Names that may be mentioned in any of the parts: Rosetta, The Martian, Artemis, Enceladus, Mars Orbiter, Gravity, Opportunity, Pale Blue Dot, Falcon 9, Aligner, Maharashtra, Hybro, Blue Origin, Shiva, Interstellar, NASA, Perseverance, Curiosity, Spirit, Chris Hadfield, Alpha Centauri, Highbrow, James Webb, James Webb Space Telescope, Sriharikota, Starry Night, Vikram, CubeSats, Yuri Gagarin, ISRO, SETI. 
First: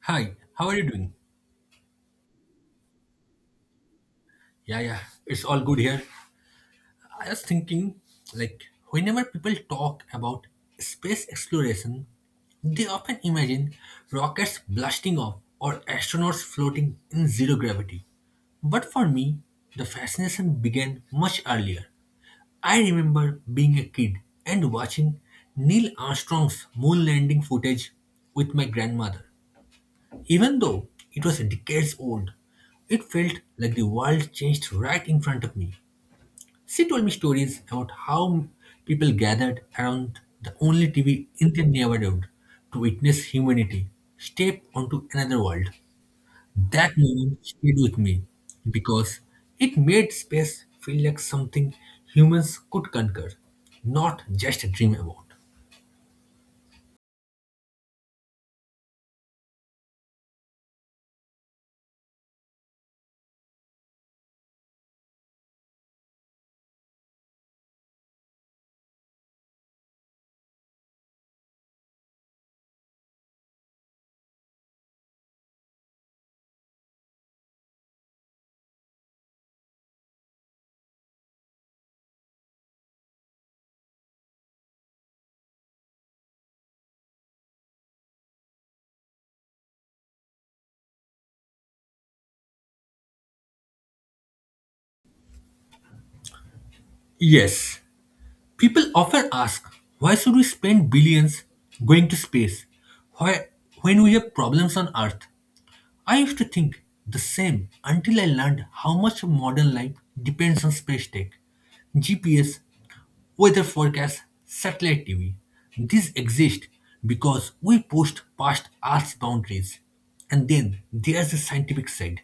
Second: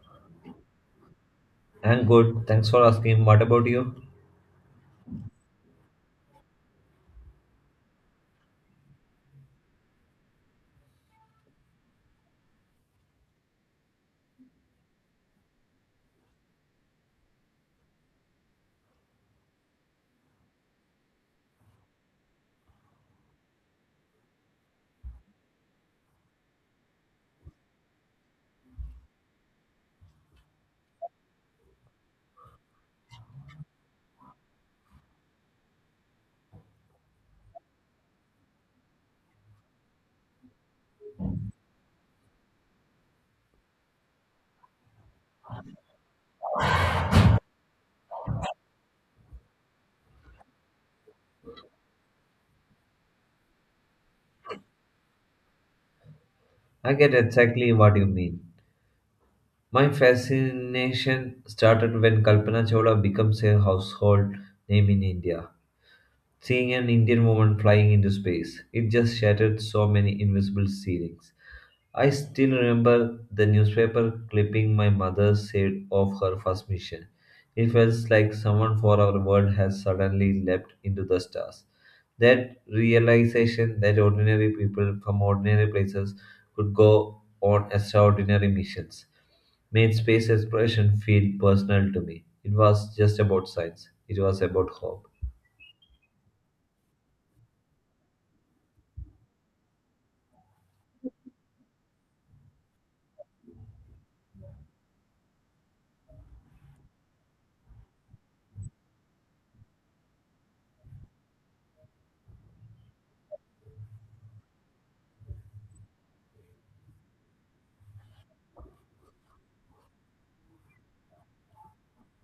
Hi, how are you doing? I'm good. Thanks for asking. What about you? Yeah, yeah, it's all good here. I was thinking, like, whenever people talk about space exploration, they often imagine rockets blasting off or astronauts floating in zero gravity. But for me, the fascination began much earlier. I remember being a kid and watching Neil Armstrong's moon landing footage with my grandmother. Even though it was decades old, it felt like the world changed right in front of me. She told me stories about how people gathered around the only TV in their neighborhood to witness humanity step onto another world. That moment stayed with me because it made space feel like something humans could conquer, not just dream about. I get exactly what you mean. My fascination started when Kalpana Chawla becomes a household name in India. Seeing an Indian woman flying into space, it just shattered so many invisible ceilings. I still remember the newspaper clipping my mother said of her first mission. It felt like someone for our world has suddenly leapt into the stars. That realization that ordinary people from ordinary places could go on extraordinary missions made space exploration feel personal to me. It was just about science, it was about hope. Yes, people often ask, why should we spend billions going to space, why, when we have problems on Earth? I used to think the same until I learned how much of modern life depends on space tech, GPS, weather forecasts, satellite TV. These exist because we pushed past Earth's boundaries. And then there's the scientific side,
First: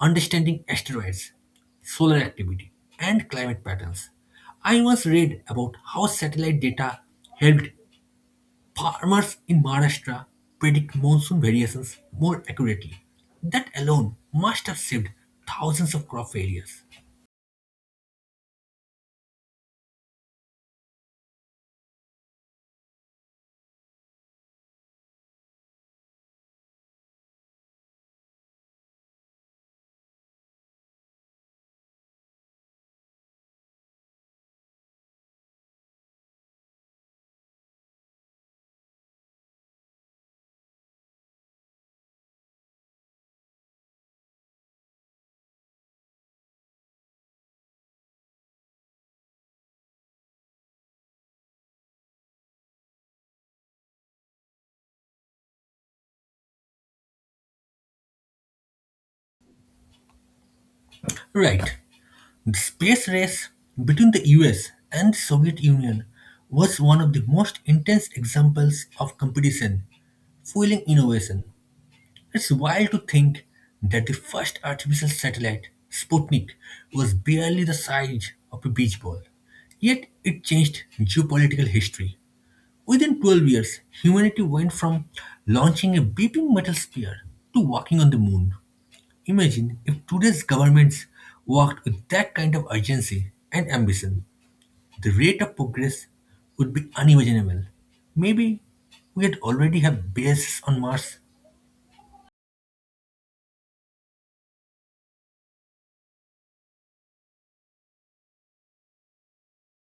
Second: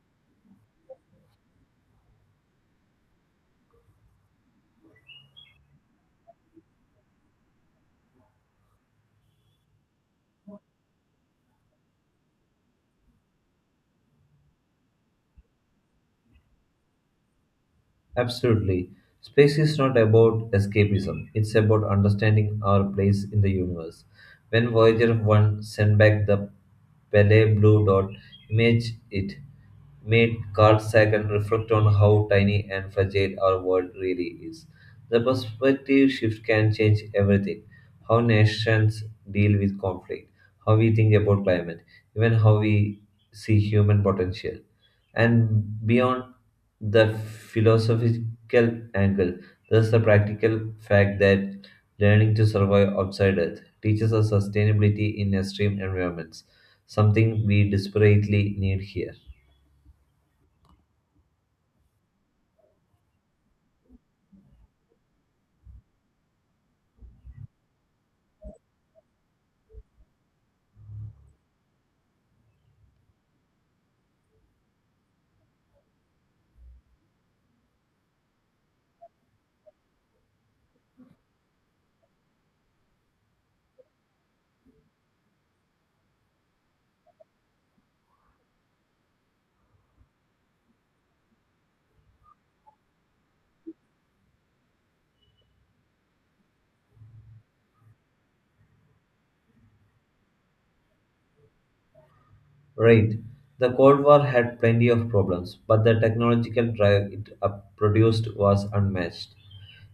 understanding asteroids, solar activity, and climate patterns. I once read about how satellite data helped farmers in Maharashtra predict monsoon variations more accurately. That alone must have saved thousands of crop failures. Absolutely. Space is not about escapism, it's about understanding our place in the universe. When Voyager 1 sent back the Pele Blue Dot image, it made Carl Sagan reflect on how tiny and fragile our world really is. The perspective shift can change everything, how nations deal with conflict, how we think about climate, even how we see human potential. And beyond the philosophical angle, there's the practical fact that learning to survive outside Earth teaches us sustainability in extreme environments, something we desperately need here. Right, the space race between the US and the Soviet Union was one of the most intense examples of competition fueling innovation. It's wild to think that the first artificial satellite, Sputnik, was barely the size of a beach ball. Yet it changed geopolitical history. Within 12 years, humanity went from launching a beeping metal sphere to walking on the moon. Imagine if today's governments worked with that kind of urgency and ambition, the rate of progress would be unimaginable. Maybe we'd already have bases on Mars, Right. The Cold War had plenty of problems, but the technological drive it produced was unmatched.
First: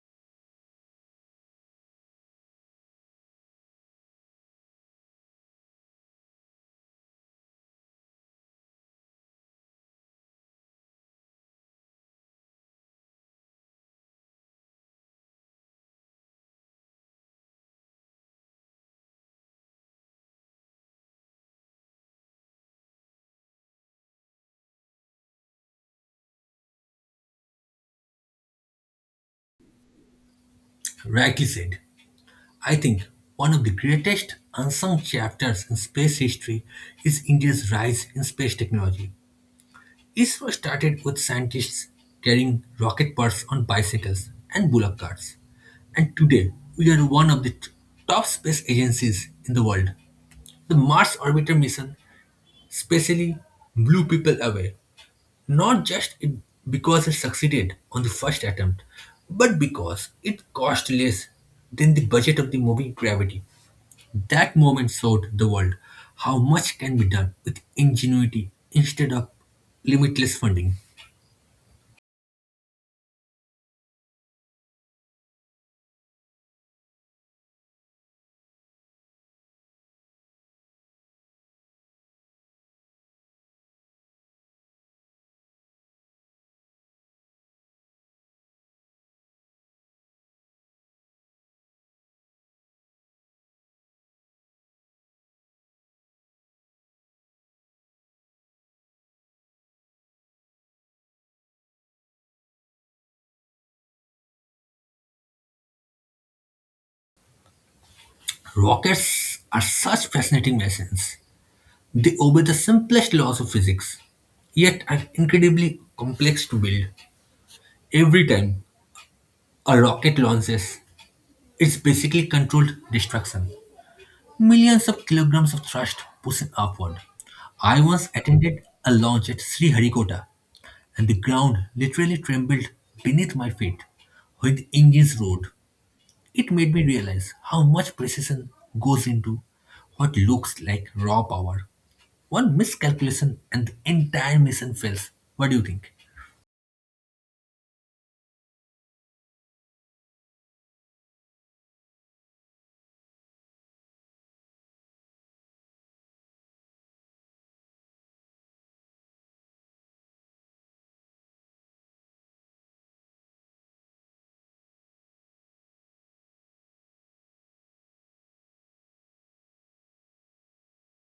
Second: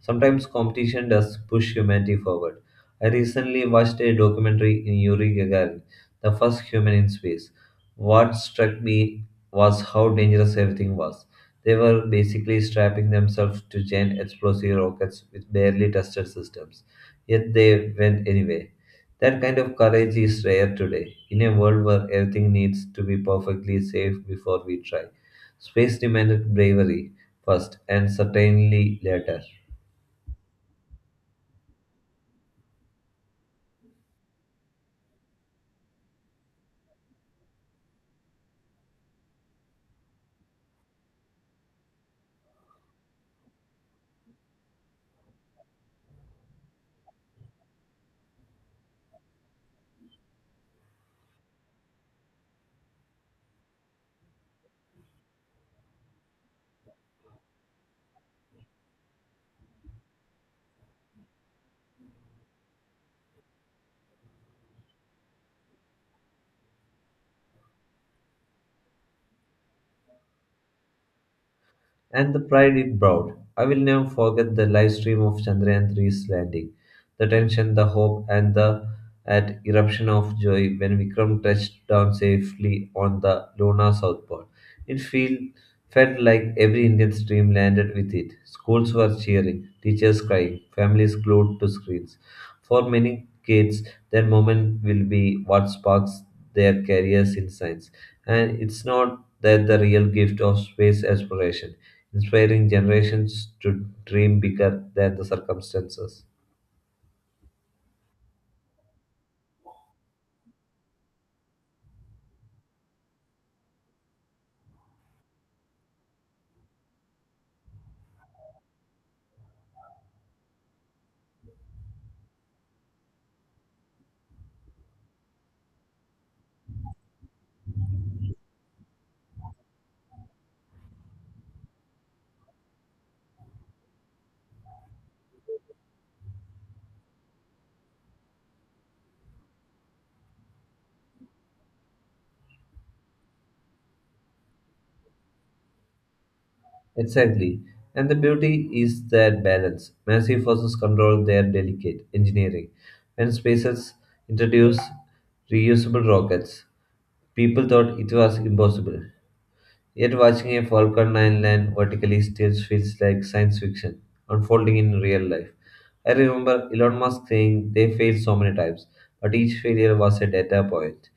Sometimes competition does push humanity forward. I recently watched a documentary in Yuri Gagarin, the first human in space. What struck me was how dangerous everything was. They were basically strapping themselves to giant explosive rockets with barely tested systems. Yet they went anyway. That kind of courage is rare today, in a world where everything needs to be perfectly safe before we try. Space demanded bravery first and certainly later. rightly said. I think one of the greatest unsung chapters in space history is India's rise in space technology. ISRO started with scientists carrying rocket parts on bicycles and bullock carts. And today, we are one of the top space agencies in the world. The Mars Orbiter mission specially blew people away, not just it, because it succeeded on the first attempt, but because it cost less than the budget of the movie Gravity. That moment showed the world how much can be done with ingenuity instead of limitless funding. And the pride it brought. I will never forget the live stream of Chandrayaan-3's landing, the tension, the hope, and the at eruption of joy when Vikram touched down safely on the Luna South Pole. It felt like every Indian's dream landed with it. Schools were cheering, teachers crying, families glued to screens. For many kids, their moment will be what sparks their careers in science. And it's not that the real gift of space exploration inspiring generations to dream bigger than the circumstances. Rockets are such fascinating machines. They obey the simplest laws of physics, yet are incredibly complex to build. Every time a rocket launches, it's basically controlled destruction. Millions of kilograms of thrust pushing upward. I once attended a launch at Sriharikota and the ground literally trembled beneath my feet with engines roared. It made me realize how much precision goes into what looks like raw power. One miscalculation and the entire mission fails. What do you think? Exactly. And the beauty is that balance. Massive forces control their delicate engineering. When SpaceX introduced reusable rockets, people thought it was impossible. Yet watching a Falcon 9 land vertically still feels like science fiction unfolding in real life. I remember Elon Musk saying they failed so many times, but each failure was a data point.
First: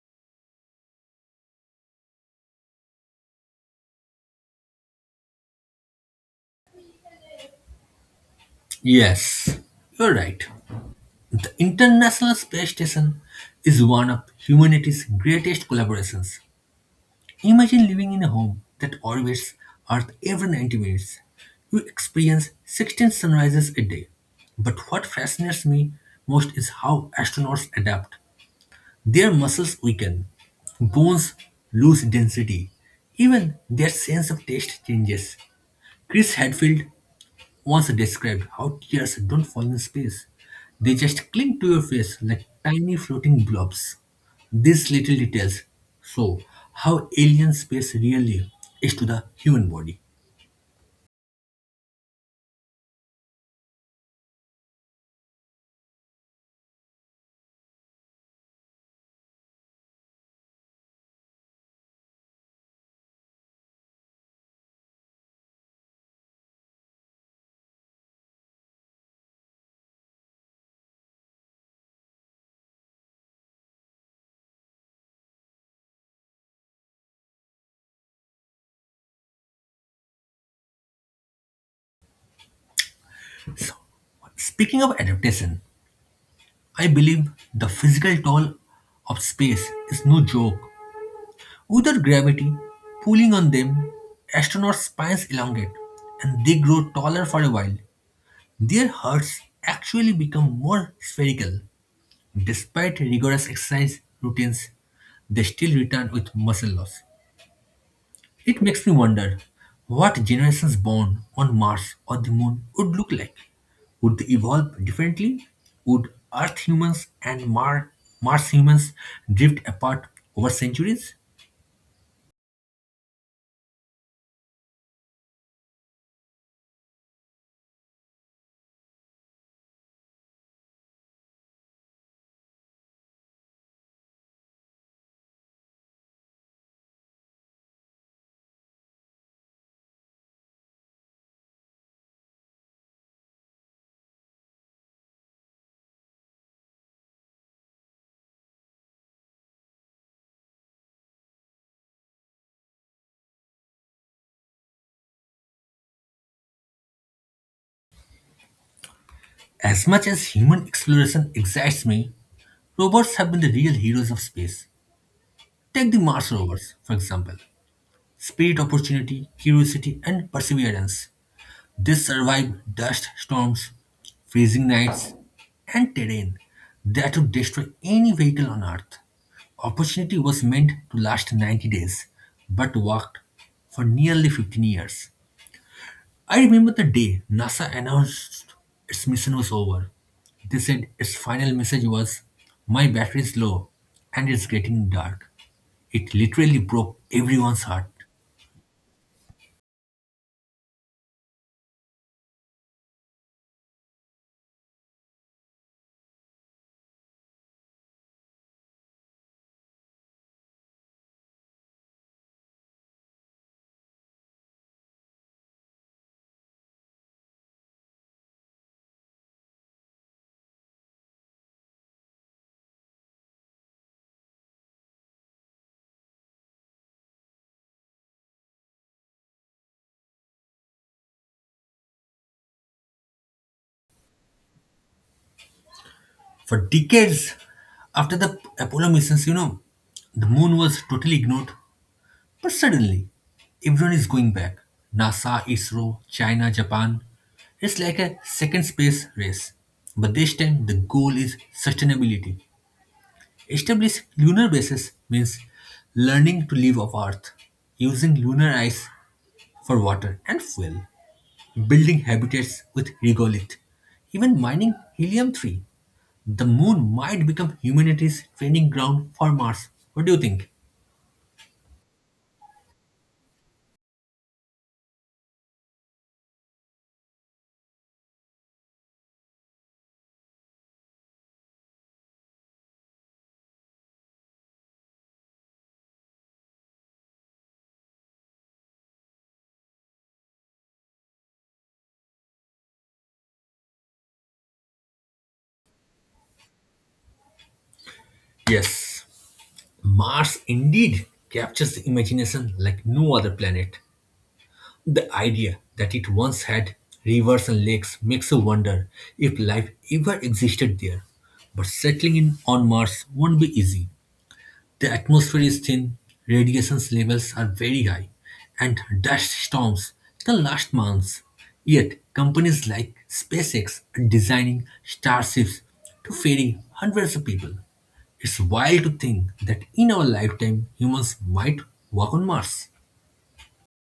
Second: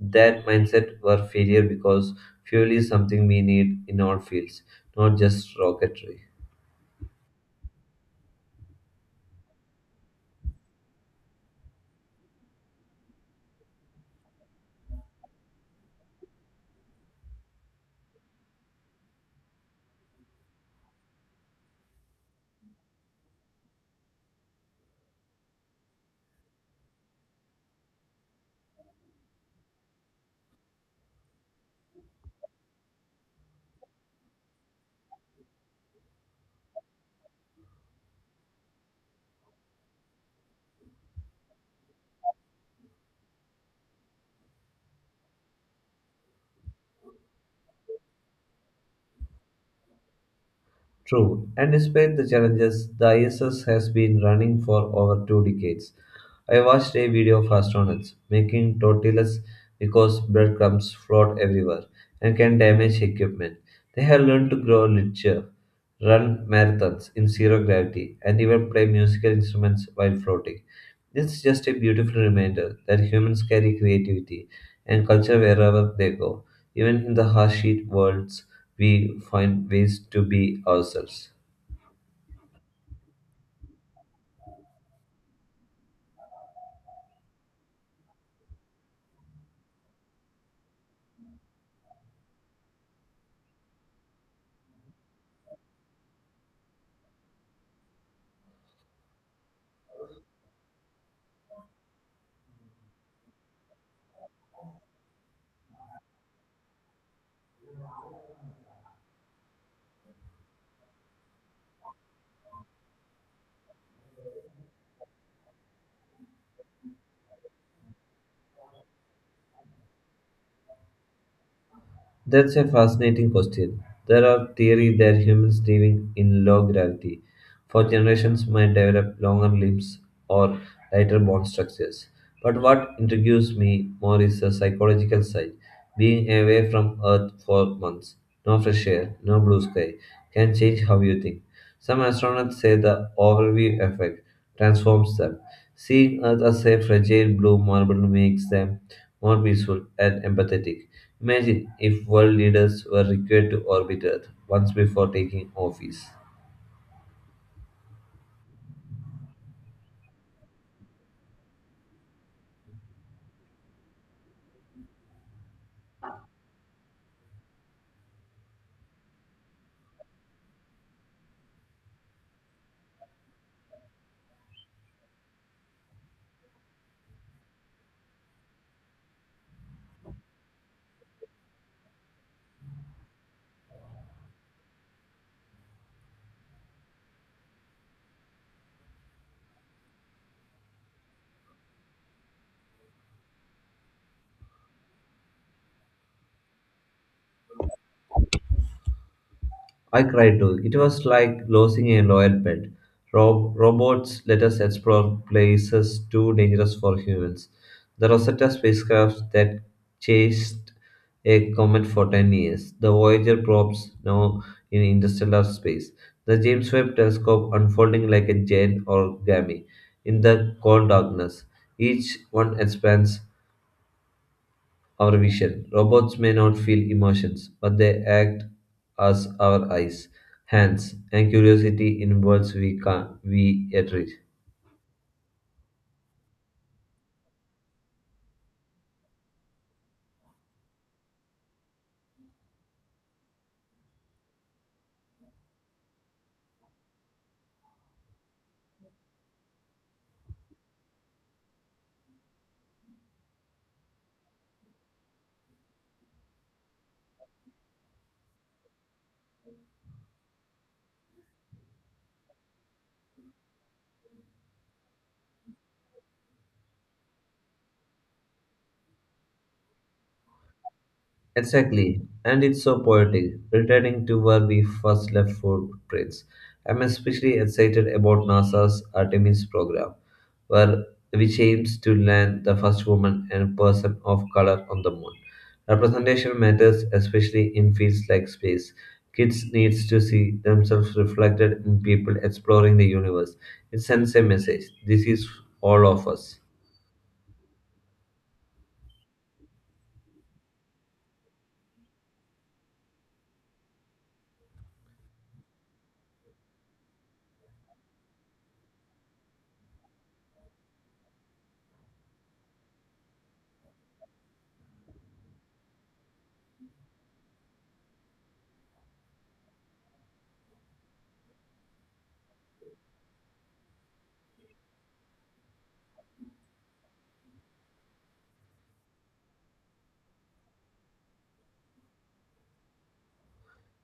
That mindset were failure because fuel is something we need in all fields, not just rocketry. Yes, you're right. The International Space Station is one of humanity's greatest collaborations. Imagine living in a home that orbits Earth every 90 minutes. You experience 16 sunrises a day. But what fascinates me most is how astronauts adapt. Their muscles weaken, bones lose density, even their sense of taste changes. Chris Hadfield once described how tears don't fall in space. They just cling to your face like tiny floating blobs. These little details show how alien space really is to the human body. True, and despite the challenges, the ISS has been running for over 2 decades. I watched a video of astronauts making tortillas because breadcrumbs float everywhere and can damage equipment. They have learned to grow literature, run marathons in zero gravity, and even play musical instruments while floating. This is just a beautiful reminder that humans carry creativity and culture wherever they go, even in the harsh heat worlds we find ways to be ourselves. So, speaking of adaptation, I believe the physical toll of space is no joke. Without gravity pulling on them, astronauts' spines elongate and they grow taller for a while. Their hearts actually become more spherical. Despite rigorous exercise routines, they still return with muscle loss. It makes me wonder what generations born on Mars or the Moon would look like. Would they evolve differently? Would Earth humans and Mars humans drift apart over centuries? That's a fascinating question. There are theories that humans living in low gravity for generations might develop longer limbs or lighter bone structures. But what intrigues me more is the psychological side. Being away from Earth for months, no fresh air, no blue sky, can change how you think. Some astronauts say the overview effect transforms them. Seeing Earth as a fragile blue marble makes them more peaceful and empathetic. Imagine if world leaders were required to orbit Earth once before taking office. As much as human exploration excites me, robots have been the real heroes of space. Take the Mars rovers, for example. Spirit, opportunity, curiosity, and perseverance. They survive dust storms, freezing nights, and terrain that would destroy any vehicle on Earth. Opportunity was meant to last 90 days, but worked for nearly 15 years. I remember the day NASA announced its mission was over. They said its final message was, my battery's low and it's getting dark. It literally broke everyone's heart. I cried too. It was like losing a loyal pet. Robots let us explore places too dangerous for humans. The Rosetta spacecraft that chased a comet for 10 years. The Voyager probes now in interstellar space. The James Webb telescope unfolding like a giant origami in the cold darkness. Each one expands our vision. Robots may not feel emotions, but they act as our eyes, hands, and curiosity in worlds we can't we yet reach. For decades, after the Apollo missions, the moon was totally ignored, but suddenly everyone is going back. NASA, ISRO, China, Japan. It's like a second space race. But this time the goal is sustainability. Establish lunar bases means learning to live off Earth, using lunar ice for water and fuel, building habitats with regolith, even mining helium 3. The moon might become humanity's training ground for Mars. What do you think? Exactly, and it's so poetic, returning to where we first left footprints. I'm especially excited about NASA's Artemis program, where which aims to land the first woman and person of color on the moon. Representation matters, especially in fields like space. Kids needs to see themselves reflected in people exploring the universe. It sends a message: this is all of us. Yes, Mars indeed captures the imagination like no other planet. The idea that it once had rivers and lakes makes you wonder if life ever existed there. But settling in on Mars won't be easy. The atmosphere is thin, radiation levels are very high, and dust storms can last months. Yet, companies like SpaceX are designing starships to ferry hundreds of people. It's wild to think that in our lifetime, humans might walk on Mars.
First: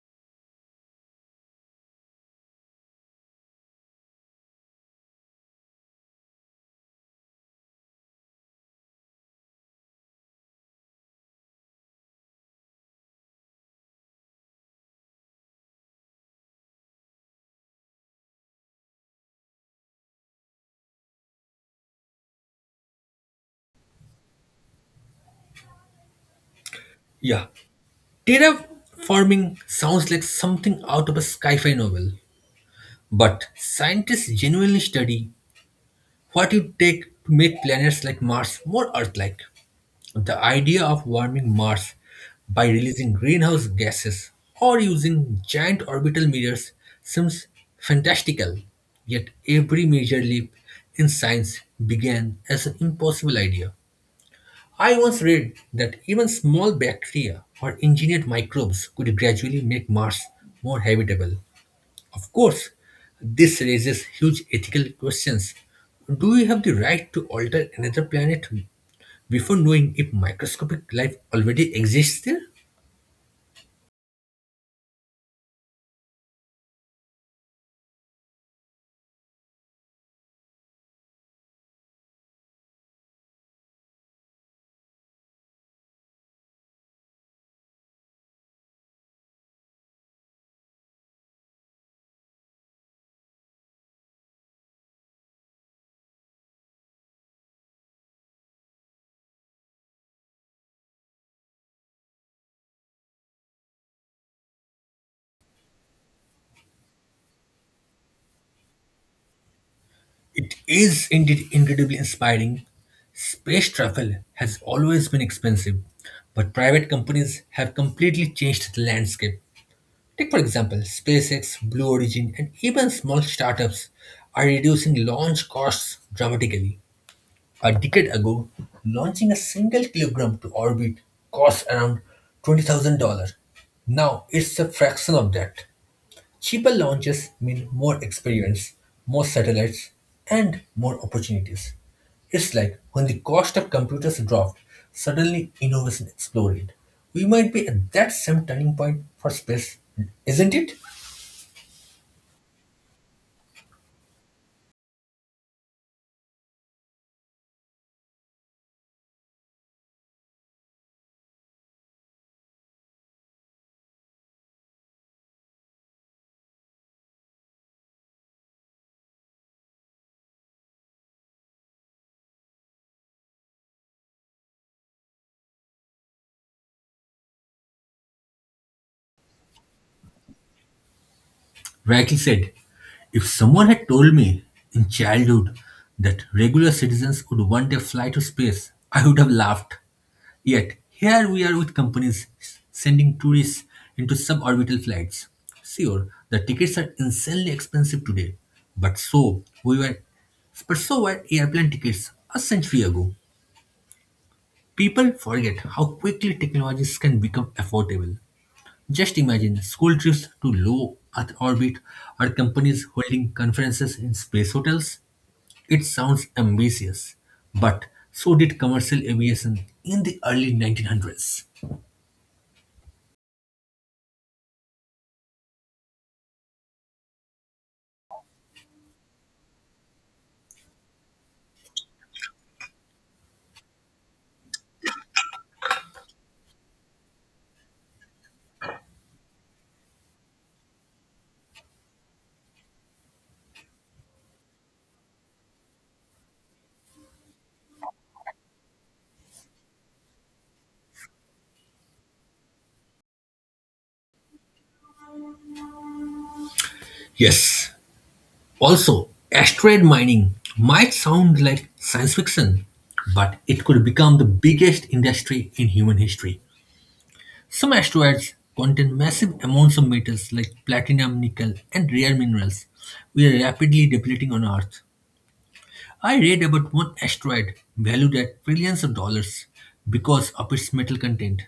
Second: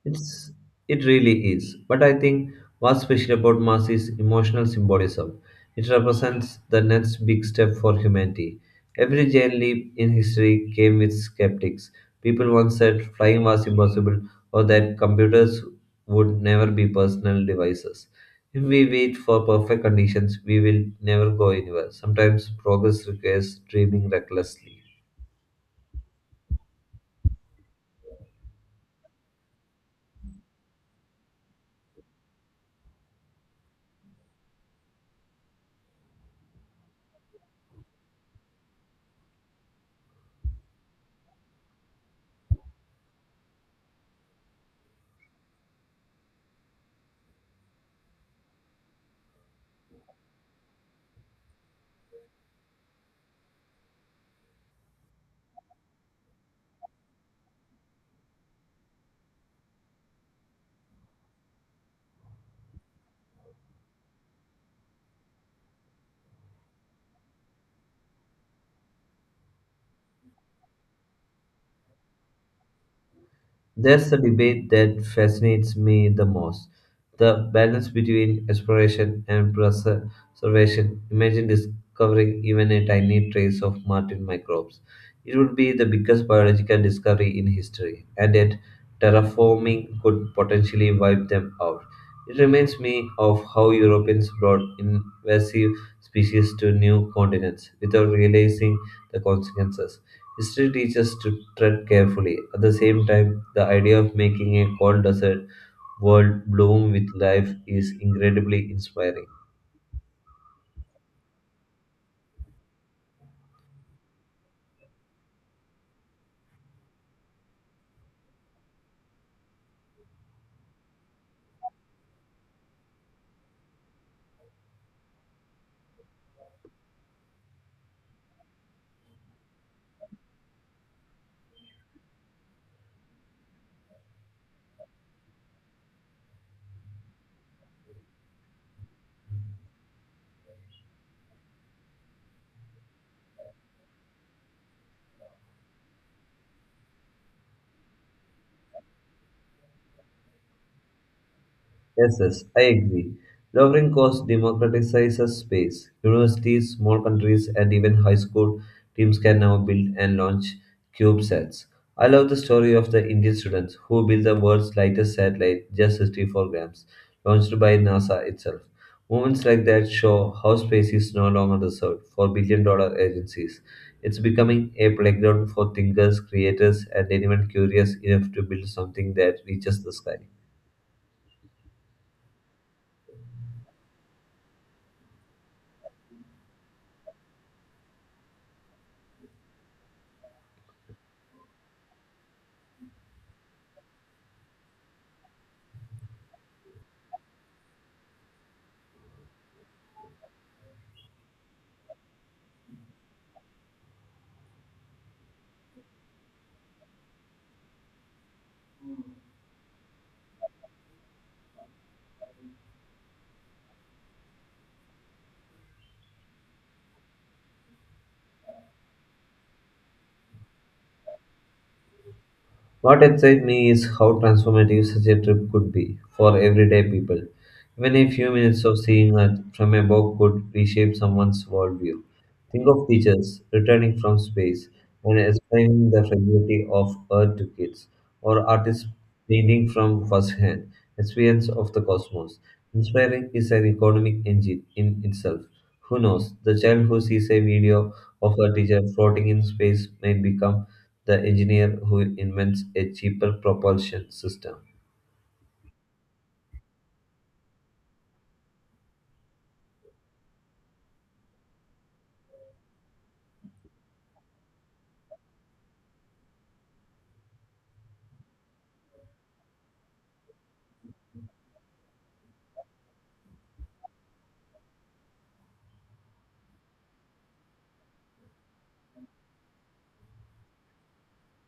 It's it really is. But I think what's special about Mars is emotional symbolism. It represents the next big step for humanity. Every giant leap in history came with skeptics. People once said flying was impossible or that computers would never be personal devices. If we wait for perfect conditions, we will never go anywhere. Sometimes progress requires dreaming recklessly. Yeah, terraforming sounds like something out of a sci fi novel, but scientists genuinely study what it takes to make planets like Mars more Earth like. The idea of warming Mars by releasing greenhouse gases or using giant orbital mirrors seems fantastical, yet every major leap in science began as an impossible idea. I once read that even small bacteria or engineered microbes could gradually make Mars more habitable. Of course, this raises huge ethical questions. Do we have the right to alter another planet before knowing if microscopic life already exists there? That's the debate that fascinates me the most. The balance between exploration and preservation. Imagine discovering even a tiny trace of Martian microbes. It would be the biggest biological discovery in history, and yet terraforming could potentially wipe them out. It reminds me of how Europeans brought invasive species to new continents without realizing the consequences. History teaches to tread carefully. At the same time, the idea of making a cold desert world bloom with life is incredibly inspiring. It is indeed incredibly inspiring. Space travel has always been expensive, but private companies have completely changed the landscape. Take, for example, SpaceX, Blue Origin, and even small startups are reducing launch costs dramatically. A decade ago, launching a single kilogram to orbit cost around $20,000. Now it's a fraction of that. Cheaper launches mean more experience, more satellites, and more opportunities. It's like when the cost of computers dropped, suddenly innovation exploded. We might be at that same turning point for space, isn't it? Yes, yes, I agree. Lowering costs democratizes space. Universities, small countries, and even high school teams can now build and launch CubeSats. I love the story of the Indian students who built the world's lightest satellite, just 64 grams, launched by NASA itself. Moments like that show how space is no longer reserved for billion dollar agencies. It's becoming a playground for thinkers, creators, and anyone curious enough to build something that reaches the sky. Rightly said. If someone had told me in childhood that regular citizens would one day fly to space, I would have laughed. Yet, here we are with companies sending tourists into suborbital flights. Sure, the tickets are insanely expensive today, but so we were but so were airplane tickets a century ago. People forget how quickly technologies can become affordable. Just imagine school trips to low Earth orbit or companies holding conferences in space hotels. It sounds ambitious, but so did commercial aviation in the early 1900s. What excites me is how transformative such a trip could be for everyday people. Even a few minutes of seeing a, from above could reshape someone's worldview. Think of teachers returning from space and explaining the fragility of Earth to kids, or artists painting from first-hand experience of the cosmos. Inspiring is an economic engine in itself. Who knows? The child who sees a video of a teacher floating in space may become the engineer who invents a cheaper propulsion system. Yes, also, asteroid mining might sound like science fiction, but it could become the biggest industry in human history. Some asteroids contain massive amounts of metals like platinum, nickel, and rare minerals we are rapidly depleting on Earth. I read about one asteroid valued at trillions of dollars because of its metal content.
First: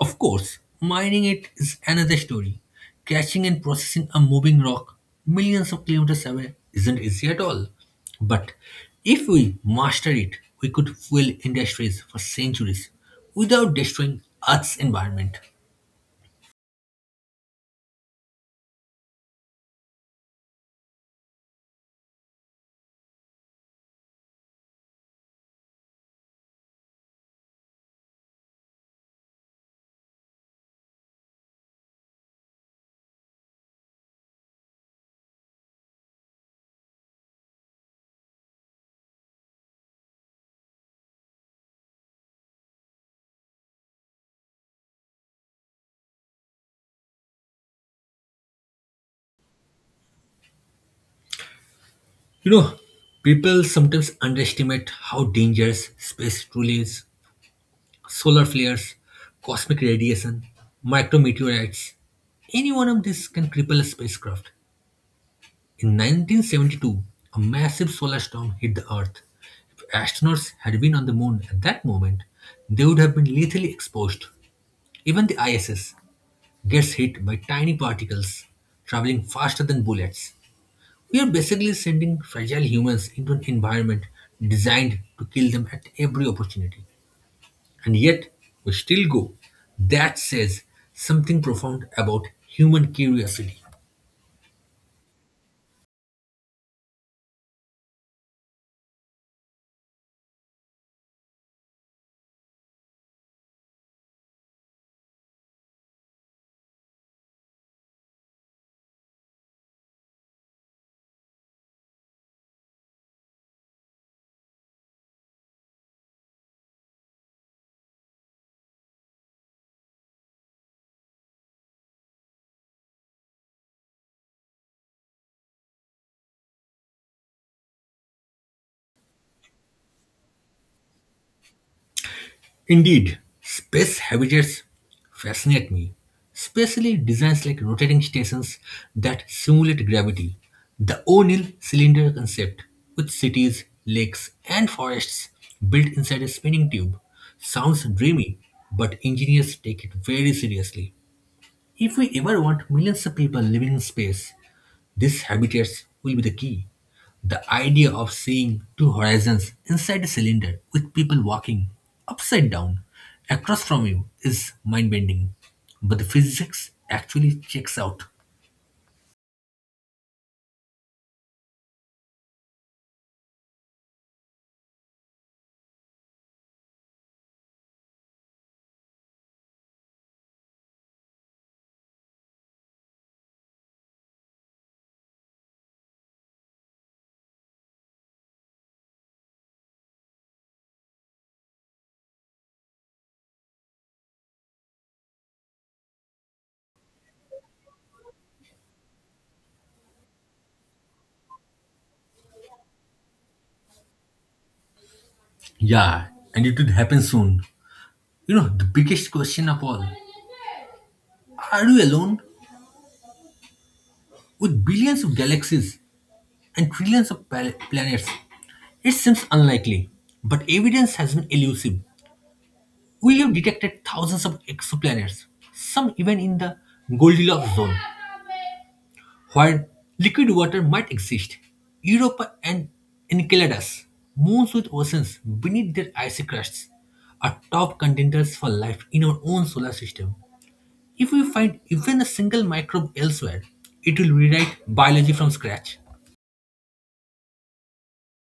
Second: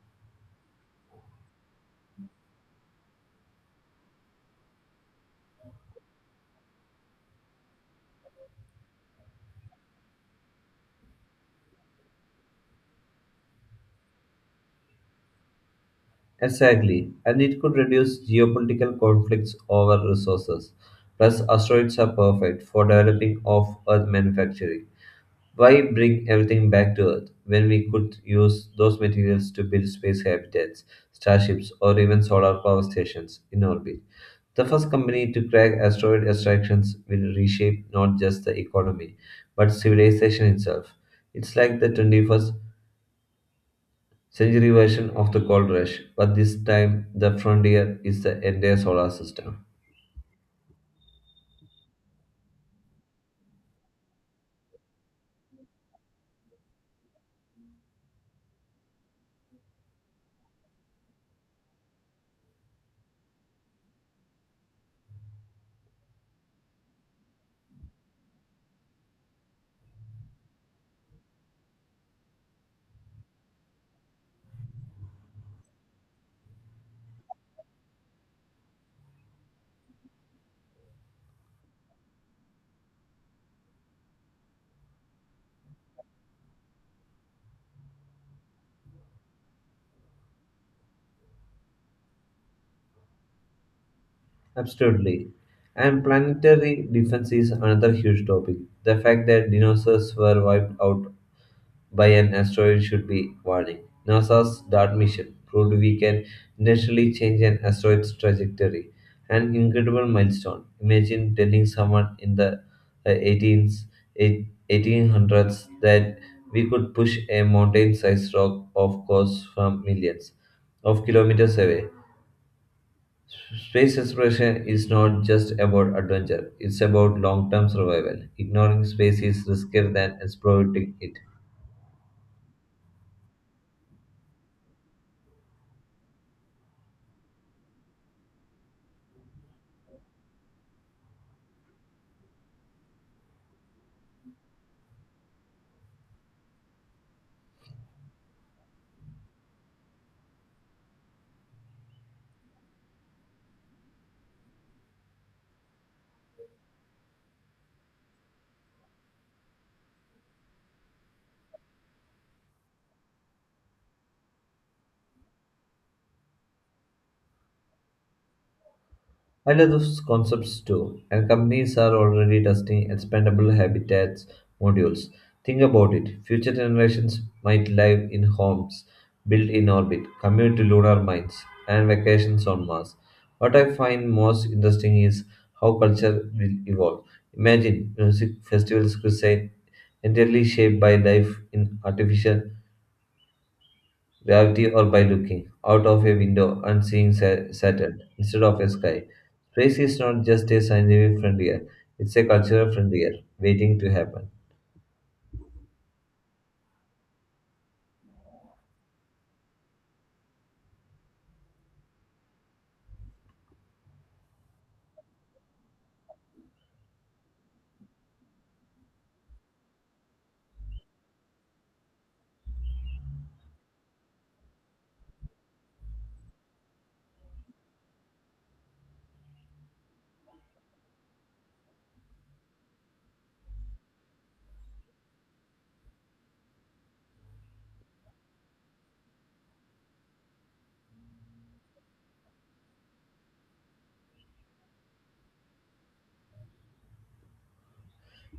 Of course, mining it is another story. Catching and processing a moving rock millions of kilometers away isn't easy at all. But if we master it, we could fuel industries for centuries without destroying Earth's environment. Exactly, and it could reduce geopolitical conflicts over resources. Plus, asteroids are perfect for developing off Earth manufacturing. Why bring everything back to Earth when we could use those materials to build space habitats, starships, or even solar power stations in orbit? The first company to crack asteroid extractions will reshape not just the economy, but civilization itself. It's like the 21st century version of the gold rush, but this time the frontier is the entire solar system. You know, people sometimes underestimate how dangerous space truly is. Solar flares, cosmic radiation, micrometeorites. Any one of these can cripple a spacecraft. In 1972, a massive solar storm hit the Earth. If astronauts had been on the moon at that moment, they would have been lethally exposed. Even the ISS gets hit by tiny particles traveling faster than bullets. We are basically sending fragile humans into an environment designed to kill them at every opportunity. And yet, we still go. That says something profound about human curiosity. Absolutely. And planetary defense is another huge topic. The fact that dinosaurs were wiped out by an asteroid should be warning. NASA's DART mission proved we can intentionally change an asteroid's trajectory. An incredible milestone. Imagine telling someone in the 18s, that we could push a mountain sized rock off course from millions of kilometers away. Space exploration is not just about adventure, it's about long term survival. Ignoring space is riskier than exploiting it. Indeed, space habitats fascinate me, especially designs like rotating stations that simulate gravity. The O'Neill cylinder concept, with cities, lakes, and forests built inside a spinning tube, sounds dreamy, but engineers take it very seriously. If we ever want millions of people living in space, these habitats will be the key. The idea of seeing two horizons inside a cylinder with people walking upside down across from you is mind bending. But the physics actually checks out. I love those concepts too, and companies are already testing expandable habitats modules. Think about it, future generations might live in homes built in orbit, commute to lunar mines, and vacations on Mars. What I find most interesting is how culture will evolve. Imagine music festivals crusade entirely shaped by life in artificial gravity or by looking out of a window and seeing Saturn instead of a sky. Space is not just a scientific frontier, it's a cultural frontier waiting to happen. Yeah, and it would happen soon. You know, the biggest question of all, are we alone with billions of galaxies and trillions of planets? It seems unlikely, but evidence has been elusive. We have detected thousands of exoplanets, some even in the Goldilocks zone, where liquid water might exist. Europa and Enceladus, moons with oceans beneath their icy crusts, are top contenders for life in our own solar system. If we find even a single microbe elsewhere, it will rewrite biology from scratch.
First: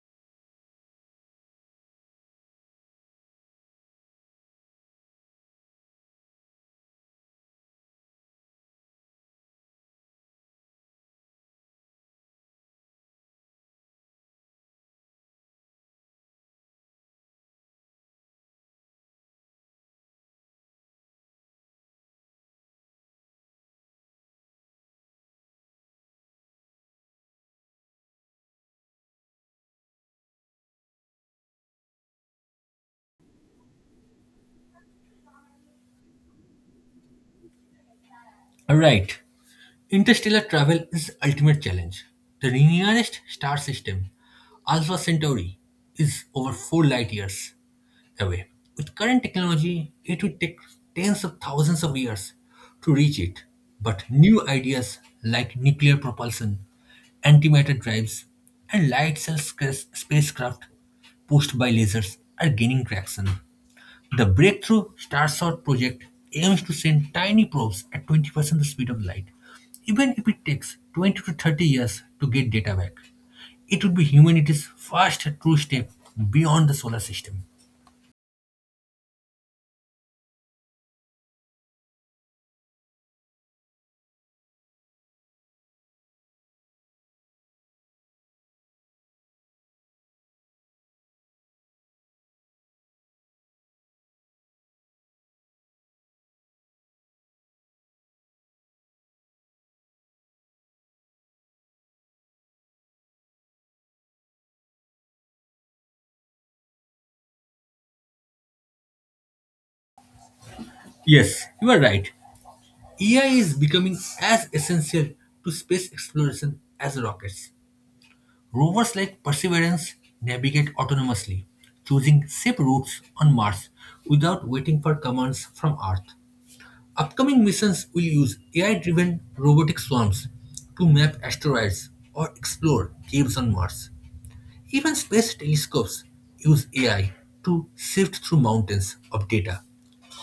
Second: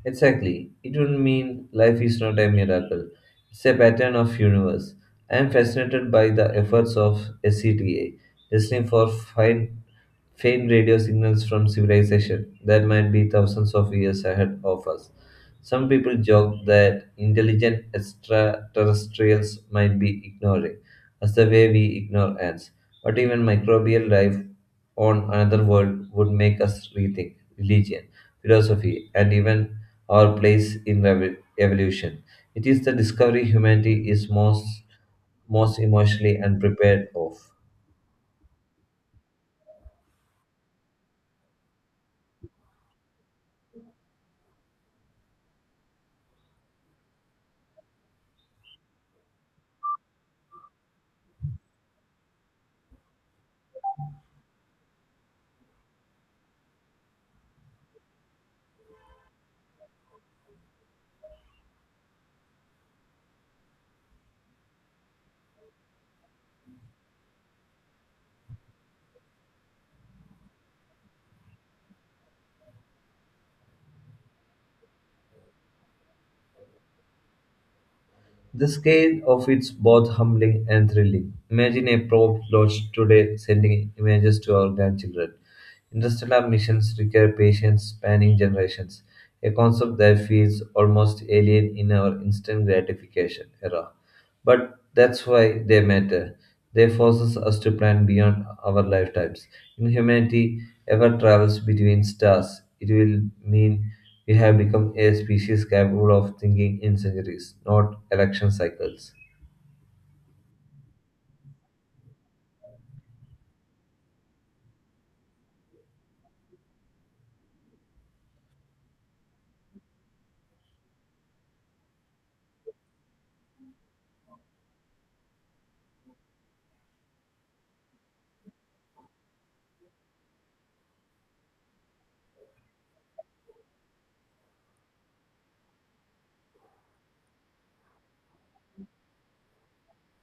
Exactly. It would mean life is not a miracle. It's a pattern of universe. I am fascinated by the efforts of SCTA, listening for fine faint radio signals from civilization that might be thousands of years ahead of us. Some people joke that intelligent extraterrestrials might be ignoring us the way we ignore ants. But even microbial life on another world would make us rethink religion, philosophy, and even our place in evolution. It is the discovery humanity is most emotionally unprepared of. Alright, interstellar travel is the ultimate challenge. The nearest star system, Alpha Centauri, is over 4 light years away. With current technology, it would take tens of thousands of years to reach it. But new ideas like nuclear propulsion, antimatter drives, and spacecraft pushed by lasers are gaining traction. The breakthrough Starshot project aims to send tiny probes at 20% the speed of light. Even if it takes 20 to 30 years to get data back, it would be humanity's first true step beyond the solar system. The scale of it's both humbling and thrilling. Imagine a probe launched today sending images to our grandchildren. Interstellar missions require patience spanning generations, a concept that feels almost alien in our instant gratification era. But that's why they matter. They force us to plan beyond our lifetimes in humanity ever travels between stars, it will mean we have become a species capable of thinking in centuries, not election cycles. Yes, you are right. AI is becoming as essential to space exploration as rockets. Rovers like Perseverance navigate autonomously, choosing safe routes on Mars without waiting for commands from Earth. Upcoming missions will use AI driven robotic swarms to map asteroids or explore caves on Mars. Even space telescopes use AI to sift through mountains of data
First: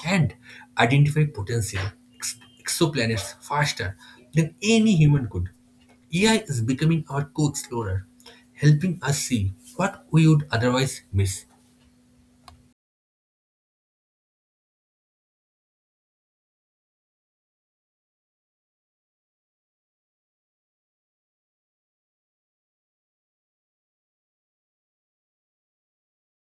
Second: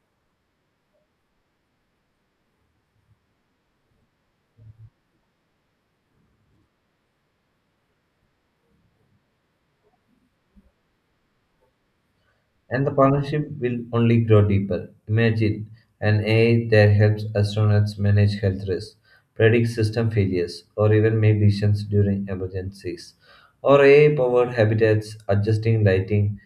and identify potential ex- exoplanets faster than any human could. AI is becoming our co explorer, helping us see what we would otherwise miss. And the partnership will only grow deeper. Imagine an AI that helps astronauts manage health risks, predict system failures, or even make decisions during emergencies. Or AI powered habitats adjusting lighting,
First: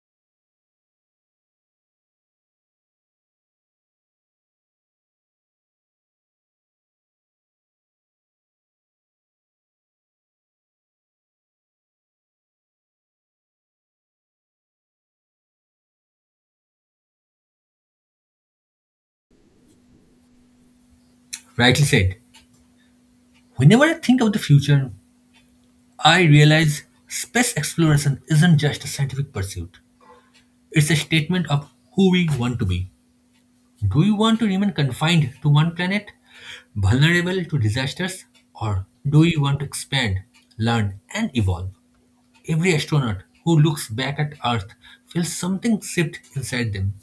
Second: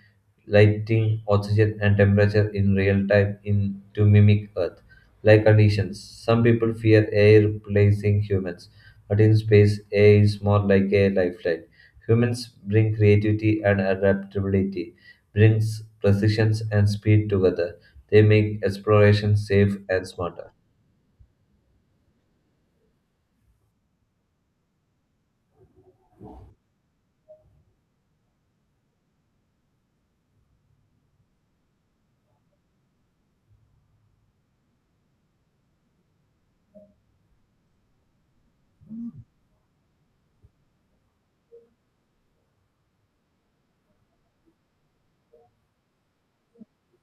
lighting, oxygen, and temperature in real time in to mimic Earth like conditions. Some people fear AI replacing humans, but in space, AI is more like a lifeline. Humans bring creativity and adaptability brings precision and speed together. They make exploration safe and smarter. Rightly said, whenever I think of the future, I realize space exploration isn't just a scientific pursuit, it's a statement of who we want to be. Do you want to remain confined to one planet, vulnerable to disasters, or do you want to expand, learn, and evolve? Every astronaut who looks back at Earth feels something shift inside them.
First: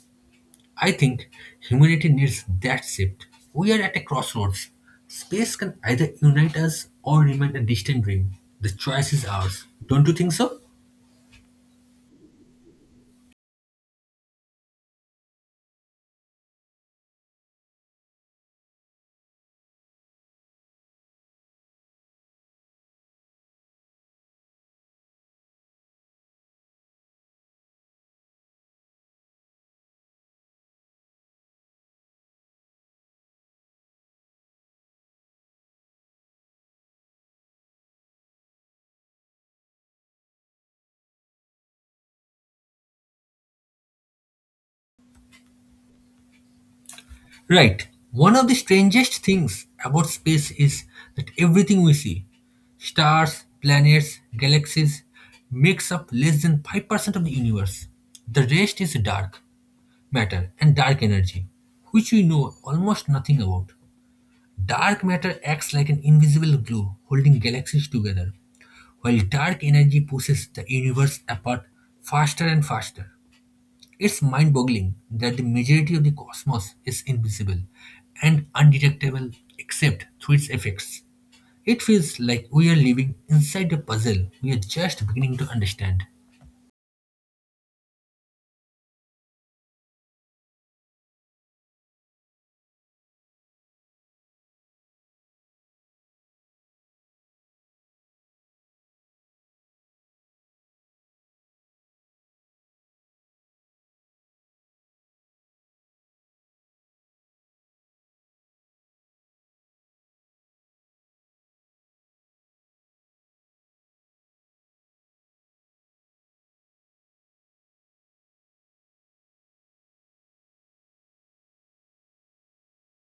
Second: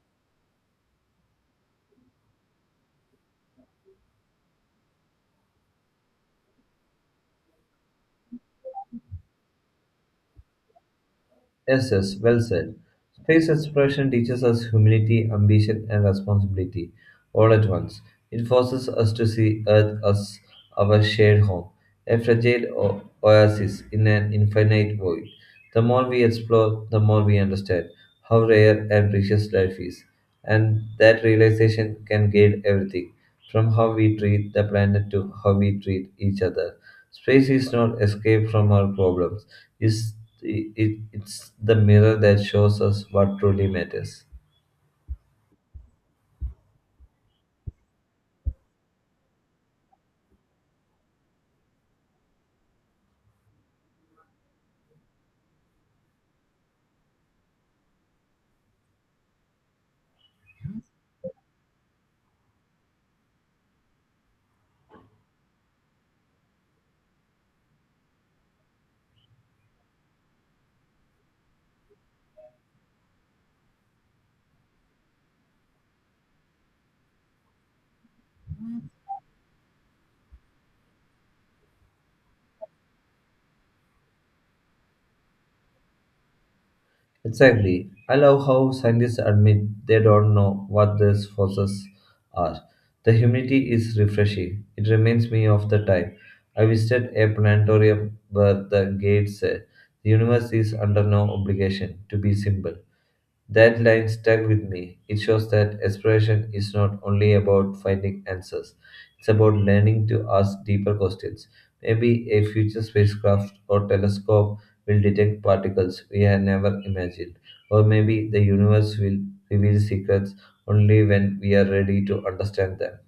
I think humanity needs that shift. We are at a crossroads. Space can either unite us or remain a distant dream. The choice is ours. Don't you think so? Yes, yes, well said. Space exploration teaches us humility, ambition, and responsibility all at once. It forces us to see Earth as our shared home, a fragile oasis in an infinite void. The more we explore, the more we understand how rare and precious life is, and that realization can guide everything from how we treat the planet to how we treat each other. Space is not escape from our problems is it, it's the mirror that shows us what truly matters. Right. One of the strangest things about space is that everything we see, stars, planets, galaxies, makes up less than 5% of the universe. The rest is dark matter and dark energy, which we know almost nothing about. Dark matter acts like an invisible glue holding galaxies together, while dark energy pushes the universe apart faster and faster. It's mind boggling that the majority of the cosmos is invisible and undetectable except through its effects. It feels like we are living inside a puzzle we are just beginning to understand. Exactly. I love how scientists admit they don't know what these forces are. The humidity is refreshing. It reminds me of the time I visited a planetarium where the gate said the universe is under no obligation to be simple. That line stuck with me. It shows that exploration is not only about finding answers, it's about learning to ask deeper questions. Maybe a future spacecraft or telescope will detect particles we had never imagined, or maybe the universe will reveal secrets only when we are ready to understand them.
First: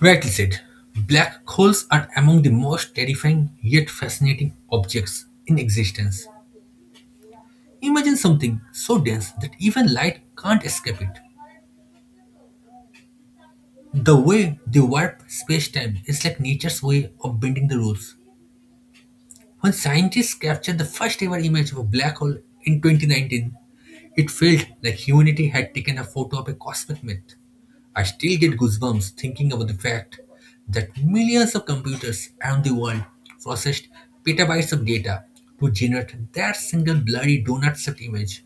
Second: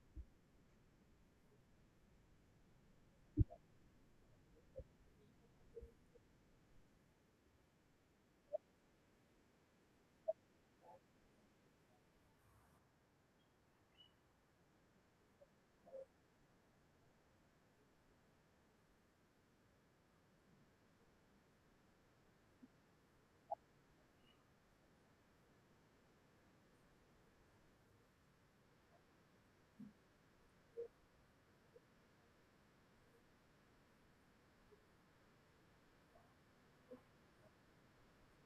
Rightly said, black holes are among the most terrifying yet fascinating objects in existence. Imagine something so dense that even light can't escape it. The way they warp space time is like nature's way of bending the rules. When scientists captured the first ever image of a black hole in 2019, it felt like humanity had taken a photo of a cosmic myth. I still get goosebumps thinking about the fact that millions of computers around the world processed petabytes of data to generate that single blurry donut shaped image.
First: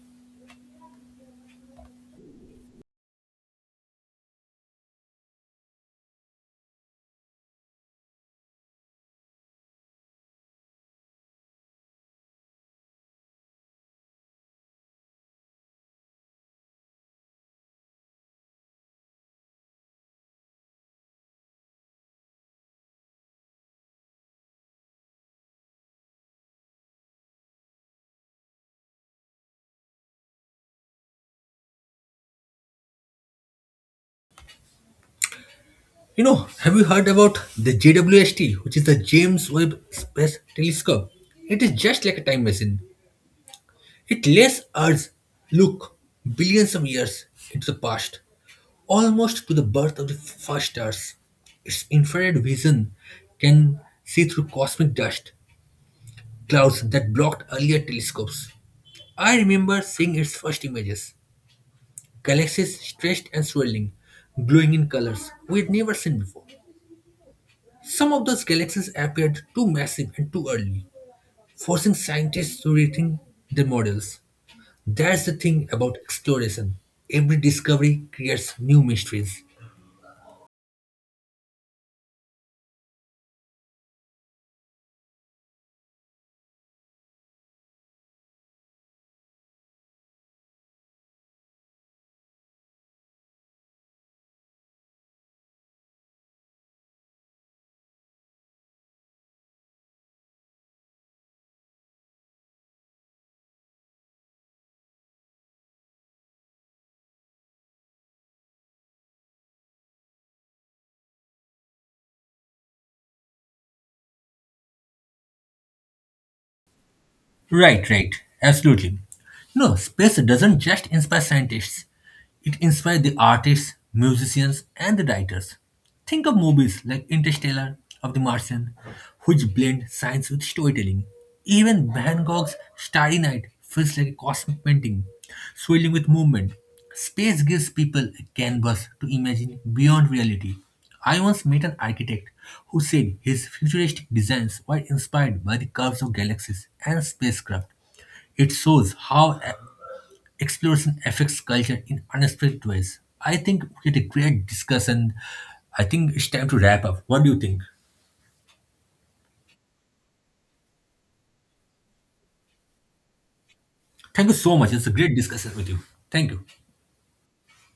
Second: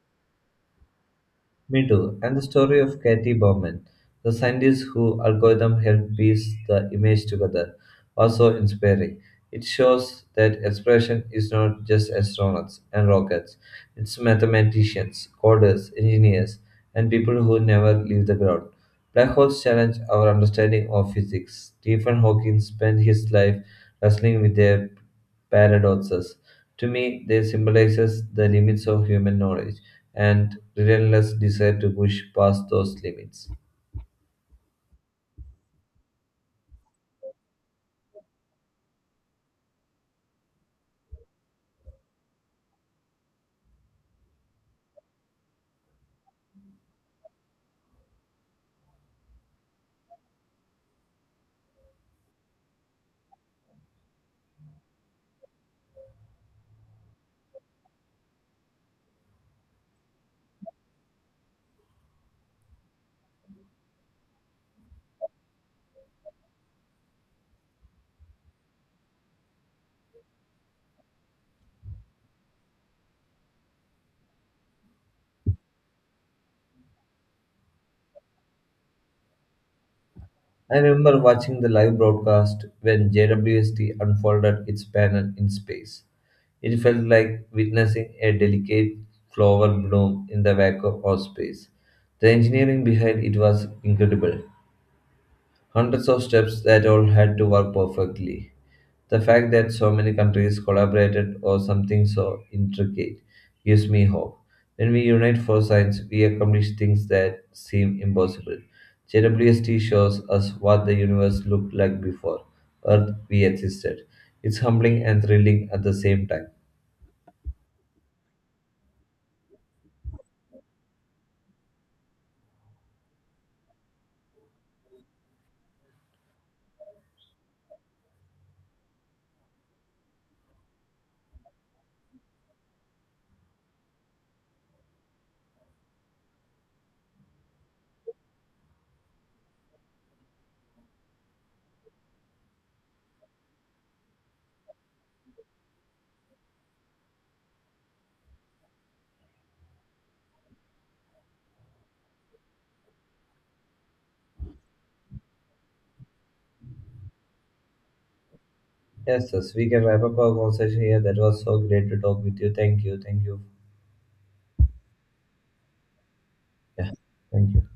Me too. And the story of Katie Bowman, the scientist who algorithm helped piece the image together, was so inspiring. It shows that exploration is not just astronauts and rockets, it's mathematicians, coders, engineers, and people who never leave the ground. Black holes challenge our understanding of physics. Stephen Hawking spent his life wrestling with their paradoxes. To me, they symbolize the limits of human knowledge and relentless desire to push past those limits. You know, have you heard about the JWST, which is the James Webb Space Telescope? It is just like a time machine. It lets us look billions of years into the past, almost to the birth of the first stars. Its infrared vision can see through cosmic dust, clouds that blocked earlier telescopes. I remember seeing its first images, galaxies stretched and swirling, glowing in colors we'd never seen before. Some of those galaxies appeared too massive and too early, forcing scientists to rethink their models. That's the thing about exploration. Every discovery creates new mysteries. I remember watching the live broadcast when JWST unfolded its panel in space. It felt like witnessing a delicate flower bloom in the vacuum of space. The engineering behind it was incredible, hundreds of steps that all had to work perfectly. The fact that so many countries collaborated or something so intricate gives me hope. When we unite for science, we accomplish things that seem impossible. JWST shows us what the universe looked like before Earth we existed. It's humbling and thrilling at the same time. Right, right. Absolutely. No, space doesn't just inspire scientists, it inspires the artists, musicians, and the writers. Think of movies like Interstellar of the Martian, which blend science with storytelling. Even Van Gogh's Starry Night feels like a cosmic painting, swirling with movement. Space gives people a canvas to imagine beyond reality. I once met an architect who said his futuristic designs were inspired by the curves of galaxies and spacecraft. It shows how exploration affects culture in unexpected ways. I think we had a great discussion. I think it's time to wrap up. What do you think? Yes, yes, we can wrap up our conversation here. That was so great to talk with you. Thank you, thank you. Thank you so much. It's a great discussion with you. Thank you. Yeah, thank you.